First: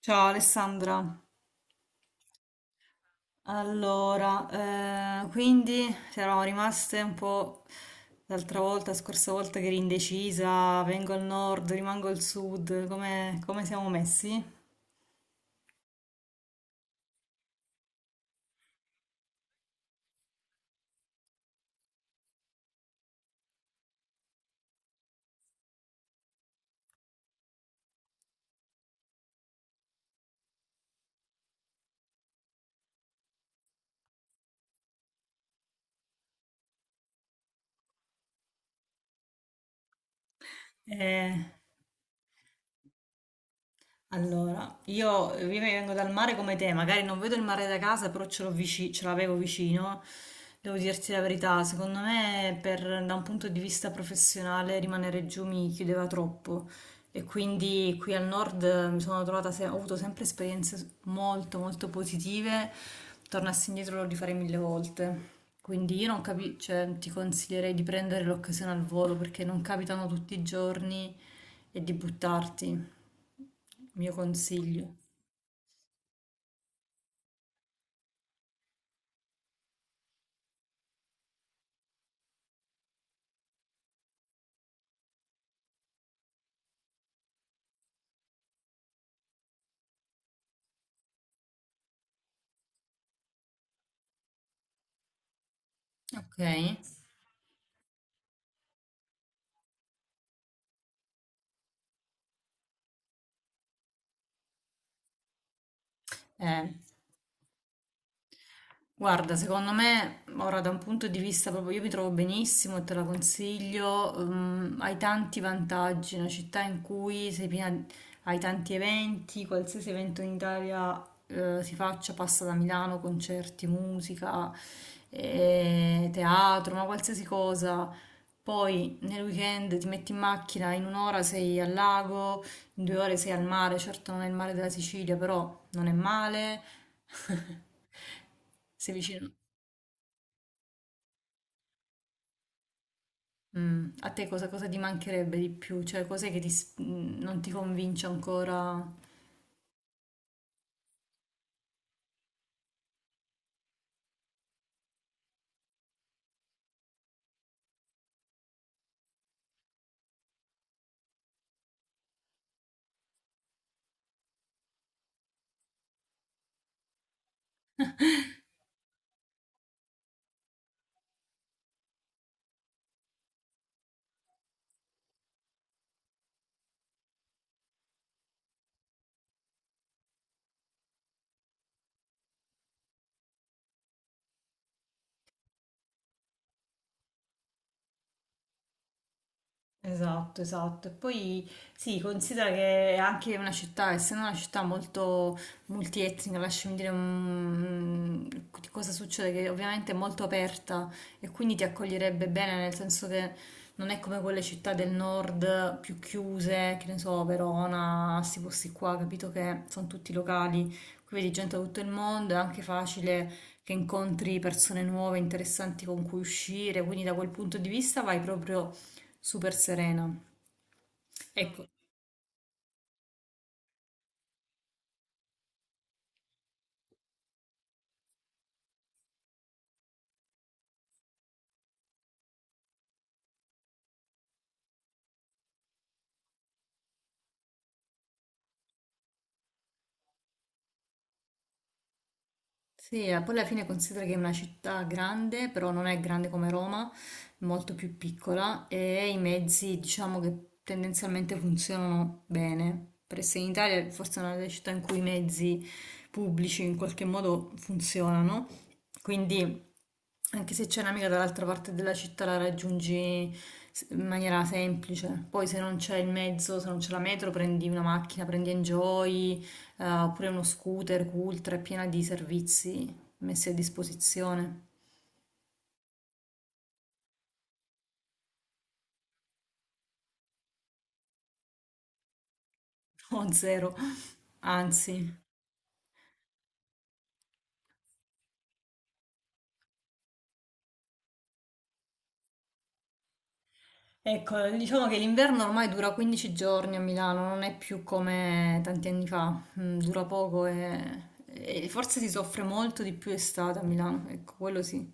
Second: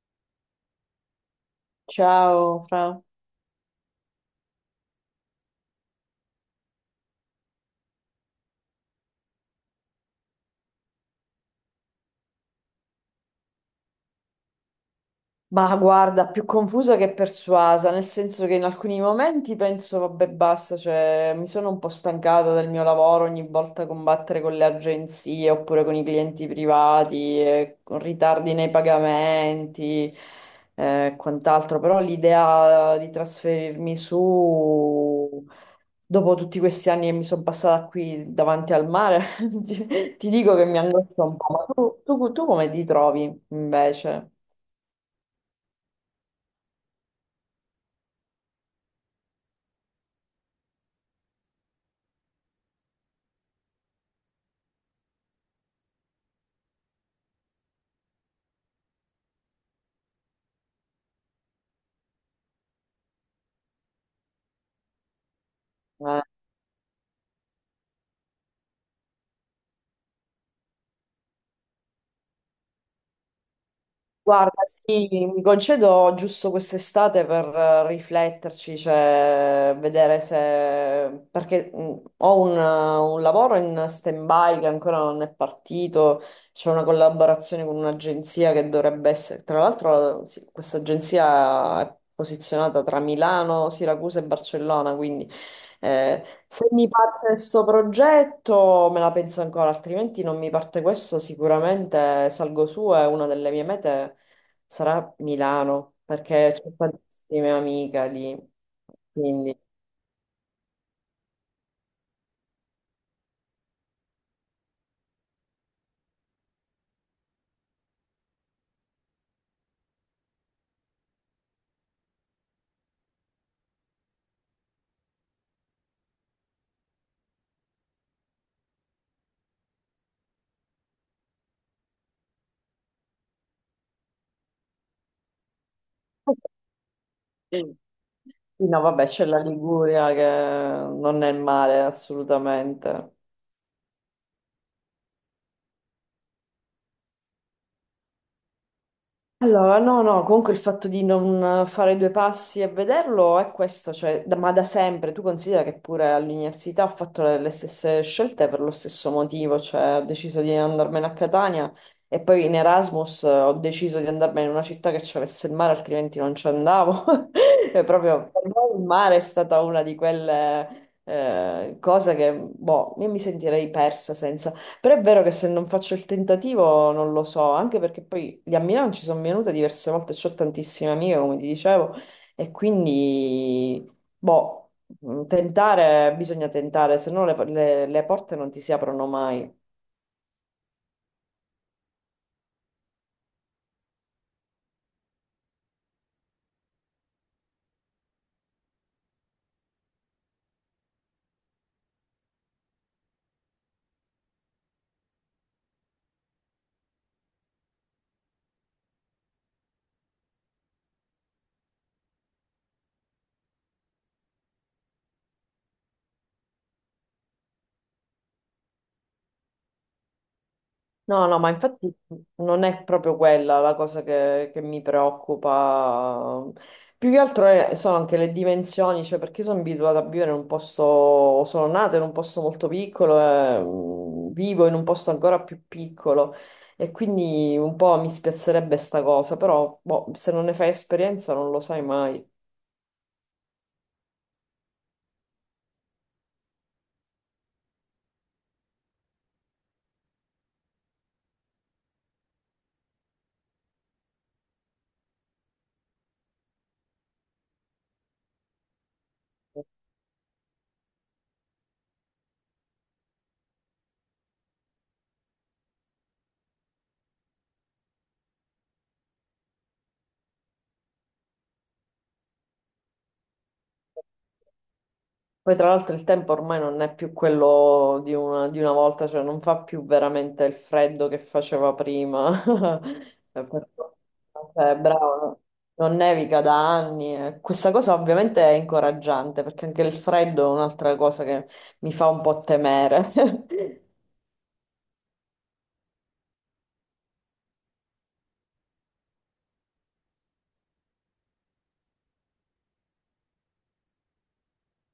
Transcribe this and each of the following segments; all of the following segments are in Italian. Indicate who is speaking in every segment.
Speaker 1: Ciao Alessandra,
Speaker 2: Ciao, Fra.
Speaker 1: allora, quindi ci eravamo rimaste un po' l'altra volta, scorsa volta che eri indecisa, vengo al nord, rimango al sud, come siamo messi?
Speaker 2: Ma guarda, più confusa che persuasa, nel senso che in alcuni momenti penso, vabbè, basta, cioè, mi sono un po' stancata del mio lavoro ogni volta combattere con le agenzie oppure con i clienti privati, e con ritardi nei pagamenti e quant'altro, però l'idea di trasferirmi su, dopo tutti questi anni che mi sono passata qui davanti al mare, ti dico che mi angoscia
Speaker 1: Eh,
Speaker 2: un po', ma tu, tu come ti trovi invece?
Speaker 1: Allora, io vengo dal mare come te, magari non vedo il mare da casa, però ce l'ho ce l'avevo vicino. Devo dirti la verità, secondo me da un punto di vista professionale rimanere giù mi chiudeva troppo e quindi qui al nord mi sono trovata, ho avuto sempre esperienze molto molto positive, tornassi indietro lo rifarei mille volte. Quindi io non
Speaker 2: Eh,
Speaker 1: capisco, cioè, ti consiglierei di prendere l'occasione al volo perché non capitano tutti i giorni e di buttarti. Mio
Speaker 2: Guarda,
Speaker 1: consiglio,
Speaker 2: sì, mi concedo giusto quest'estate per rifletterci, cioè vedere se perché ho un lavoro in stand-by che ancora non è partito, c'è una collaborazione con un'agenzia che dovrebbe essere. Tra l'altro, sì, questa agenzia è posizionata tra Milano, Siracusa e Barcellona, quindi se
Speaker 1: okay.
Speaker 2: mi parte questo progetto me la penso ancora, altrimenti non mi parte questo, sicuramente salgo su e una delle mie mete sarà Milano, perché
Speaker 1: Eh.
Speaker 2: c'ho tantissime amiche lì.
Speaker 1: Guarda,
Speaker 2: Quindi,
Speaker 1: secondo me, ora da un punto di vista proprio, io mi trovo benissimo e te la consiglio, hai tanti vantaggi, è una città in cui sei piena, hai tanti eventi, qualsiasi evento in Italia, si faccia, passa da Milano, concerti, musica, teatro, ma qualsiasi cosa. Poi nel weekend ti metti in macchina, in un'ora sei al lago, in due ore sei al mare, certo non è il mare della Sicilia, però non è male.
Speaker 2: sì, no,
Speaker 1: Sei
Speaker 2: vabbè, c'è
Speaker 1: vicino.
Speaker 2: la Liguria che non è male assolutamente.
Speaker 1: Mm. A te cosa ti mancherebbe di più? Cioè, cos'è che non ti convince ancora?
Speaker 2: Allora, no, no, comunque il fatto di non fare due passi e vederlo è questo, cioè, ma da sempre, tu considera che pure all'università ho fatto le stesse scelte per lo stesso motivo, cioè ho deciso di andarmene a Catania e poi in Erasmus ho deciso di andarmene in una città che c'avesse il mare, altrimenti non ci andavo. E proprio per me il mare è stata una di quelle cose che, boh, io mi sentirei persa senza, però è vero che se non faccio il tentativo non lo so, anche perché poi lì a Milano ci sono venuta diverse volte, ho tantissime amiche, come ti dicevo, e quindi, boh, tentare, bisogna tentare, se no le porte non ti si aprono mai.
Speaker 1: Esatto, esatto. E poi sì, considera che è anche una città, essendo una città molto multietnica, lasciami dire di cosa succede, che ovviamente è molto aperta e quindi ti accoglierebbe bene, nel senso che non è come quelle città del nord più chiuse, che ne so, Verona, questi posti qua, capito che sono tutti locali, qui vedi gente da tutto il mondo, è anche facile che incontri persone nuove, interessanti con cui uscire, quindi da quel punto di vista vai proprio super serena. Mm.
Speaker 2: No, no, ma
Speaker 1: Ecco,
Speaker 2: infatti non è proprio quella la cosa che mi preoccupa. Più che altro sono anche le dimensioni, cioè perché sono abituata a vivere in un posto, sono nata in un posto molto piccolo, e, vivo in un posto ancora più piccolo e quindi un po' mi spiazzerebbe sta cosa, però boh, se non ne fai esperienza non lo sai mai.
Speaker 1: sì, poi alla fine considera che è una città grande, però non è grande come Roma, molto più piccola e i mezzi diciamo che tendenzialmente funzionano bene. Per essere in Italia forse è una delle città in cui i mezzi pubblici in qualche modo funzionano, quindi anche se c'è un'amica dall'altra parte della città la raggiungi in maniera semplice. Poi se non c'è il mezzo, se non c'è la metro, prendi una macchina, prendi Enjoy, oppure uno scooter, Cultra, è piena di servizi messi a disposizione.
Speaker 2: Poi tra l'altro il tempo ormai non è più quello di una volta, cioè non fa più veramente il freddo che faceva prima.
Speaker 1: O
Speaker 2: Per-
Speaker 1: zero.
Speaker 2: cioè, bravo,
Speaker 1: Anzi.
Speaker 2: no, non nevica da anni. Eh. Questa cosa ovviamente è incoraggiante perché anche il freddo è un'altra cosa che mi fa un po' temere.
Speaker 1: Ecco, diciamo che l'inverno ormai dura 15 giorni a Milano, non è più come tanti anni fa. Mm, dura poco e forse si soffre molto di più estate a Milano, ecco, quello sì,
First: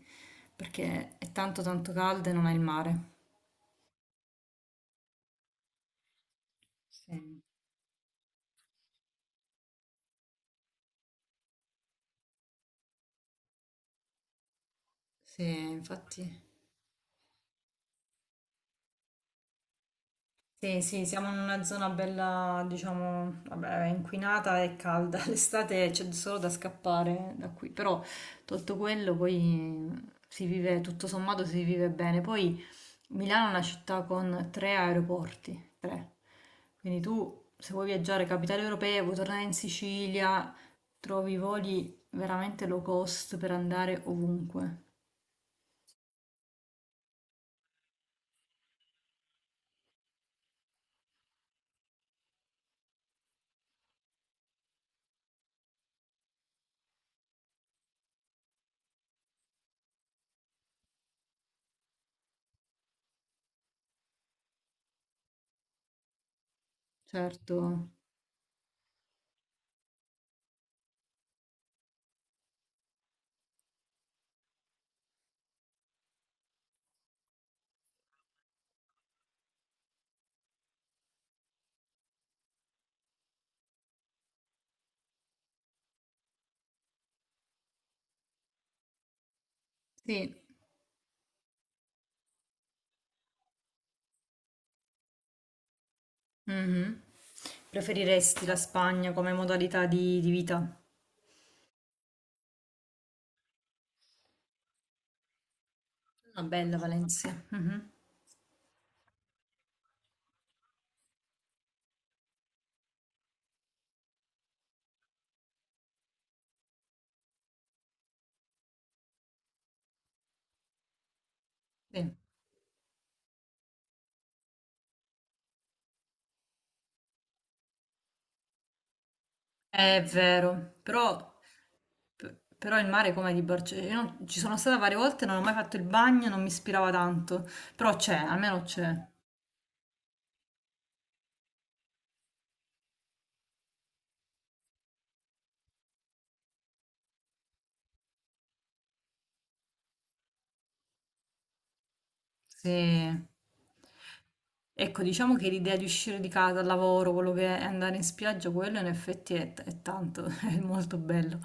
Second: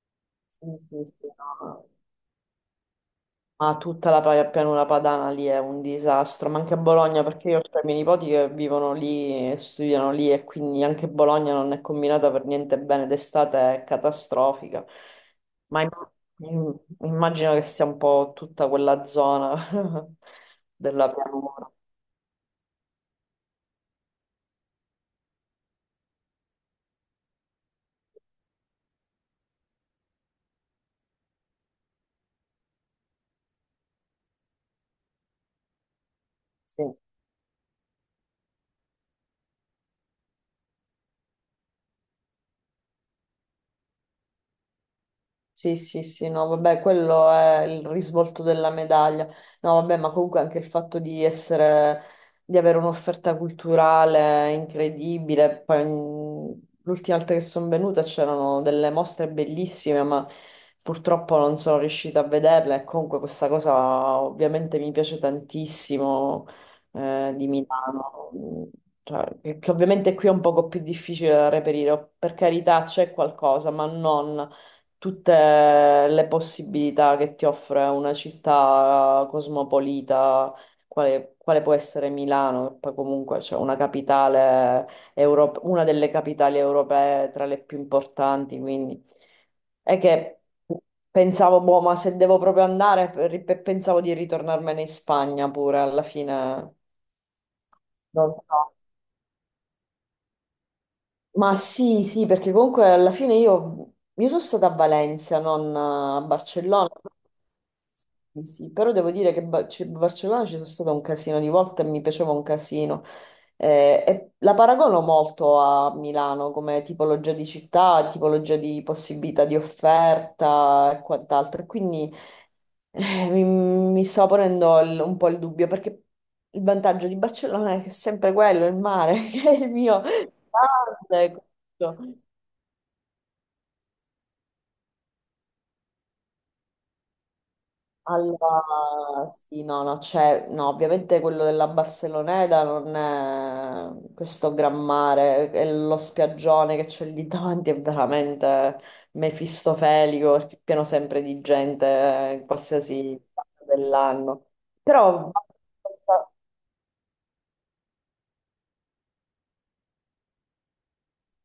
Speaker 2: Sì, sì,
Speaker 1: perché
Speaker 2: sì,
Speaker 1: è tanto
Speaker 2: no.
Speaker 1: tanto caldo e non ha il mare.
Speaker 2: Ma tutta la pianura padana lì è un disastro, ma anche a Bologna,
Speaker 1: Sì.
Speaker 2: perché io ho i miei nipoti che vivono lì, e studiano lì e quindi anche Bologna non è combinata per niente bene, d'estate è catastrofica.
Speaker 1: Sì,
Speaker 2: Ma
Speaker 1: infatti.
Speaker 2: immagino che sia un po' tutta quella zona
Speaker 1: Sì, sì,
Speaker 2: della
Speaker 1: siamo in una
Speaker 2: pianura.
Speaker 1: zona bella, diciamo, vabbè, inquinata e calda. L'estate c'è solo da scappare da qui, però tolto quello poi si vive, tutto sommato si vive bene. Poi Milano è una città con tre aeroporti, tre.
Speaker 2: Sì.
Speaker 1: Quindi tu, se vuoi viaggiare capitale europea, vuoi tornare in Sicilia, trovi voli veramente low cost per andare ovunque.
Speaker 2: Sì, sì, sì, no, vabbè, quello è il risvolto della medaglia. No, vabbè, ma comunque anche il fatto di essere, di avere un'offerta culturale incredibile. Poi, l'ultima volta che sono venuta c'erano delle mostre bellissime, ma purtroppo non sono riuscita a vederle. E comunque questa cosa ovviamente mi piace tantissimo, di
Speaker 1: Certo,
Speaker 2: Milano. Mm, cioè, che ovviamente qui è un poco più difficile da reperire, per carità c'è qualcosa, ma non tutte le possibilità che ti offre una città cosmopolita, quale può essere Milano, che poi comunque c'è una capitale europea, una delle capitali europee tra le più importanti, quindi è
Speaker 1: sì.
Speaker 2: che pensavo, boh, ma se devo proprio andare, pensavo di ritornarmene in Spagna pure alla fine.
Speaker 1: Mhm.
Speaker 2: Non
Speaker 1: Preferiresti la
Speaker 2: so.
Speaker 1: Spagna come modalità di vita?
Speaker 2: Ma sì, sì, perché comunque alla fine io sono stata a Valencia, non a
Speaker 1: Una bella
Speaker 2: Barcellona.
Speaker 1: Valencia. Mhm.
Speaker 2: Sì, sì, però devo dire che Barcellona ci sono stata un casino di volte e mi piaceva un casino. E la paragono molto a Milano come tipologia di città, tipologia di possibilità di offerta e quant'altro. E
Speaker 1: Sì.
Speaker 2: quindi mi stava ponendo un po' il dubbio, perché il vantaggio di Barcellona è che è sempre quello, il mare, che è il mio
Speaker 1: È vero, però,
Speaker 2: grande.
Speaker 1: però il mare come di Barcellona? Io non- ci sono stata varie volte, non ho mai fatto il bagno, non mi ispirava tanto, però c'è, almeno c'è.
Speaker 2: Allora, sì, no, no, c'è, no, ovviamente quello della Barceloneta non è questo gran mare, è lo spiaggione che c'è lì davanti è veramente mefistofelico, perché è pieno sempre di gente in
Speaker 1: Sì.
Speaker 2: qualsiasi parte dell'anno.
Speaker 1: Ecco,
Speaker 2: Però
Speaker 1: diciamo che l'idea di uscire di casa, al lavoro, quello che è andare in spiaggia, quello in effetti è tanto, è molto bello.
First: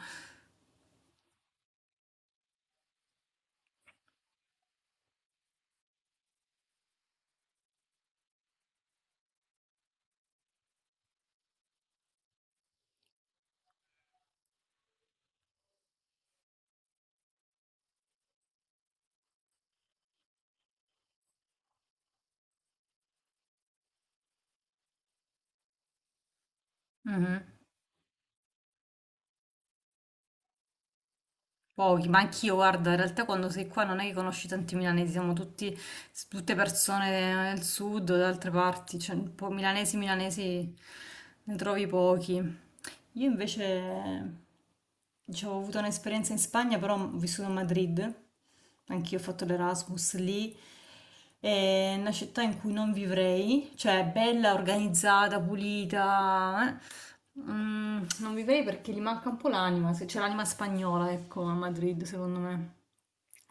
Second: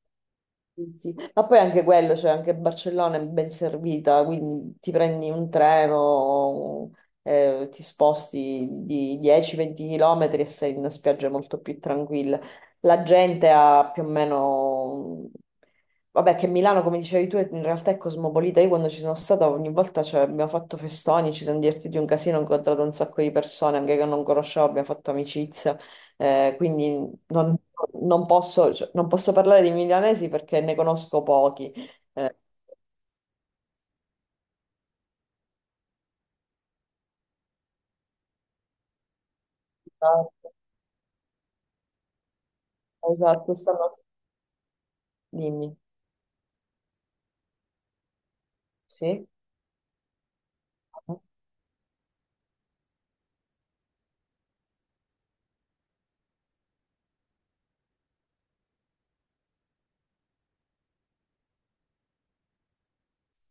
Speaker 2: sì, sì. Ma poi anche quello, cioè anche Barcellona è ben servita, quindi ti prendi un treno, ti sposti di 10-20 km e sei in una spiaggia molto più tranquilla. La gente ha più o meno. Vabbè, che Milano, come dicevi tu, in realtà è cosmopolita. Io quando ci sono stata ogni volta cioè, abbiamo fatto festoni, ci siamo divertiti un casino, ho incontrato un sacco di persone, anche che non conoscevo, abbiamo fatto amicizia. Quindi
Speaker 1: Mhm.
Speaker 2: non, non posso, cioè, non posso parlare di milanesi perché ne conosco pochi.
Speaker 1: Pochi, ma
Speaker 2: Eh,
Speaker 1: anch'io, guarda, in realtà quando sei qua non è che conosci tanti milanesi, siamo tutti, tutte persone del sud, da altre parti, cioè un po' milanesi,
Speaker 2: esatto,
Speaker 1: milanesi ne trovi pochi. Io
Speaker 2: esatto, stanno.
Speaker 1: invece, diciamo, ho
Speaker 2: Dimmi,
Speaker 1: avuto un'esperienza in Spagna, però ho vissuto a Madrid, anch'io ho
Speaker 2: sì.
Speaker 1: fatto l'Erasmus lì. È una città in cui non vivrei, cioè è bella, organizzata, pulita. Eh. Mm, non vivrei perché gli manca un po' l'anima, se c'è l'anima spagnola, ecco, a Madrid, secondo me,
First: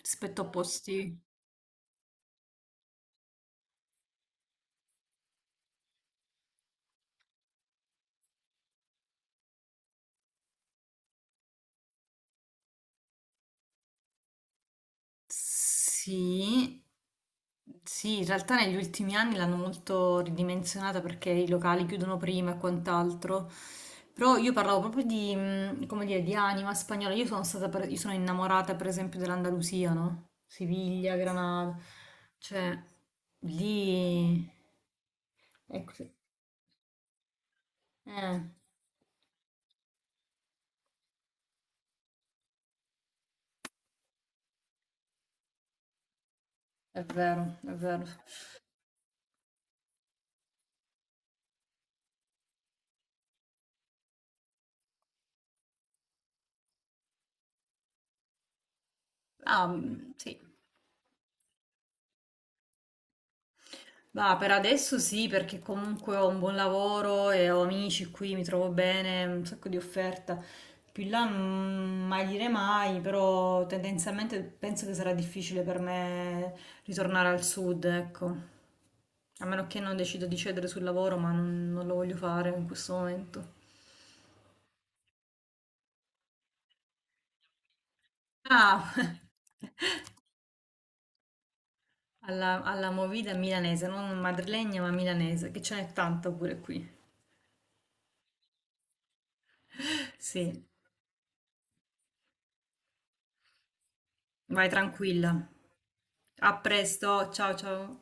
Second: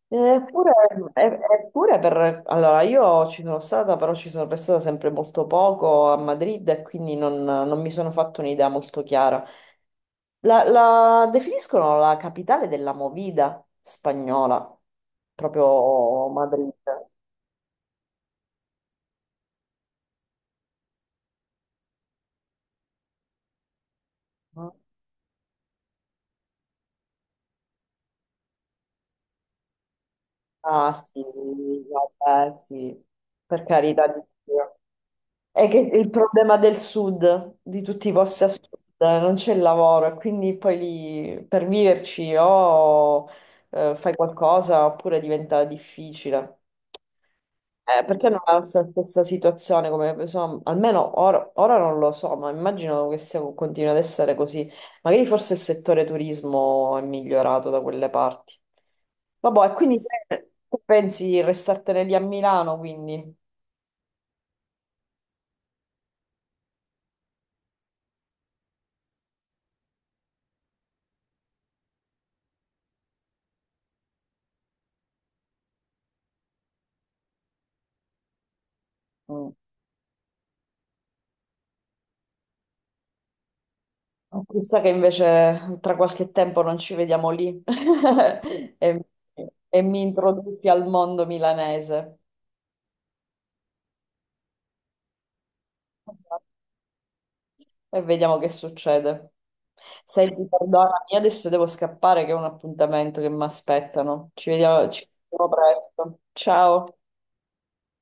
Speaker 1: rispetto a
Speaker 2: Eppure,
Speaker 1: posti.
Speaker 2: eppure per. Allora, io ci sono stata, però ci sono restata sempre molto poco a Madrid e quindi non, non mi sono fatto un'idea molto chiara. La definiscono la capitale della movida spagnola, proprio Madrid.
Speaker 1: Sì, sì, in realtà negli ultimi anni l'hanno molto ridimensionata perché i locali chiudono prima e quant'altro. Però io
Speaker 2: No?
Speaker 1: parlavo proprio di come dire, di anima spagnola. Io sono innamorata per esempio dell'Andalusia, no?
Speaker 2: Ah
Speaker 1: Siviglia,
Speaker 2: sì,
Speaker 1: Granada.
Speaker 2: vabbè,
Speaker 1: Cioè,
Speaker 2: sì, per carità di
Speaker 1: lì...
Speaker 2: Dio. È che
Speaker 1: Ecco. Sì.
Speaker 2: il problema del sud, di tutti i
Speaker 1: Eh,
Speaker 2: posti a sud, non c'è il lavoro e quindi poi lì per viverci o fai qualcosa oppure diventa difficile.
Speaker 1: è vero, è vero.
Speaker 2: Perché non è la stessa situazione, come, insomma, almeno ora, ora non lo so, ma immagino che sia, continui ad essere così. Magari forse il settore turismo è migliorato da quelle parti.
Speaker 1: Ah,
Speaker 2: Vabbè, e quindi
Speaker 1: sì.
Speaker 2: tu pensi di restartene lì a Milano, quindi
Speaker 1: Ma per adesso sì, perché comunque ho un buon lavoro e ho amici qui, mi trovo bene, un sacco di offerta. Più in là mai dire mai, però tendenzialmente penso che sarà difficile per me ritornare al sud, ecco. A
Speaker 2: mm.
Speaker 1: meno che non decido di cedere sul lavoro, ma non lo voglio fare in questo momento.
Speaker 2: Chissà che invece tra qualche tempo non ci vediamo lì
Speaker 1: Ah,
Speaker 2: e, e mi introduci al mondo milanese.
Speaker 1: alla movida milanese, non madrilegna ma milanese, che ce n'è tanta pure qui.
Speaker 2: E vediamo che succede. Senti,
Speaker 1: Sì,
Speaker 2: perdonami, io adesso devo scappare che ho un appuntamento che mi aspettano.
Speaker 1: vai
Speaker 2: Ci
Speaker 1: tranquilla.
Speaker 2: vediamo presto.
Speaker 1: A
Speaker 2: Ciao.
Speaker 1: presto, ciao ciao.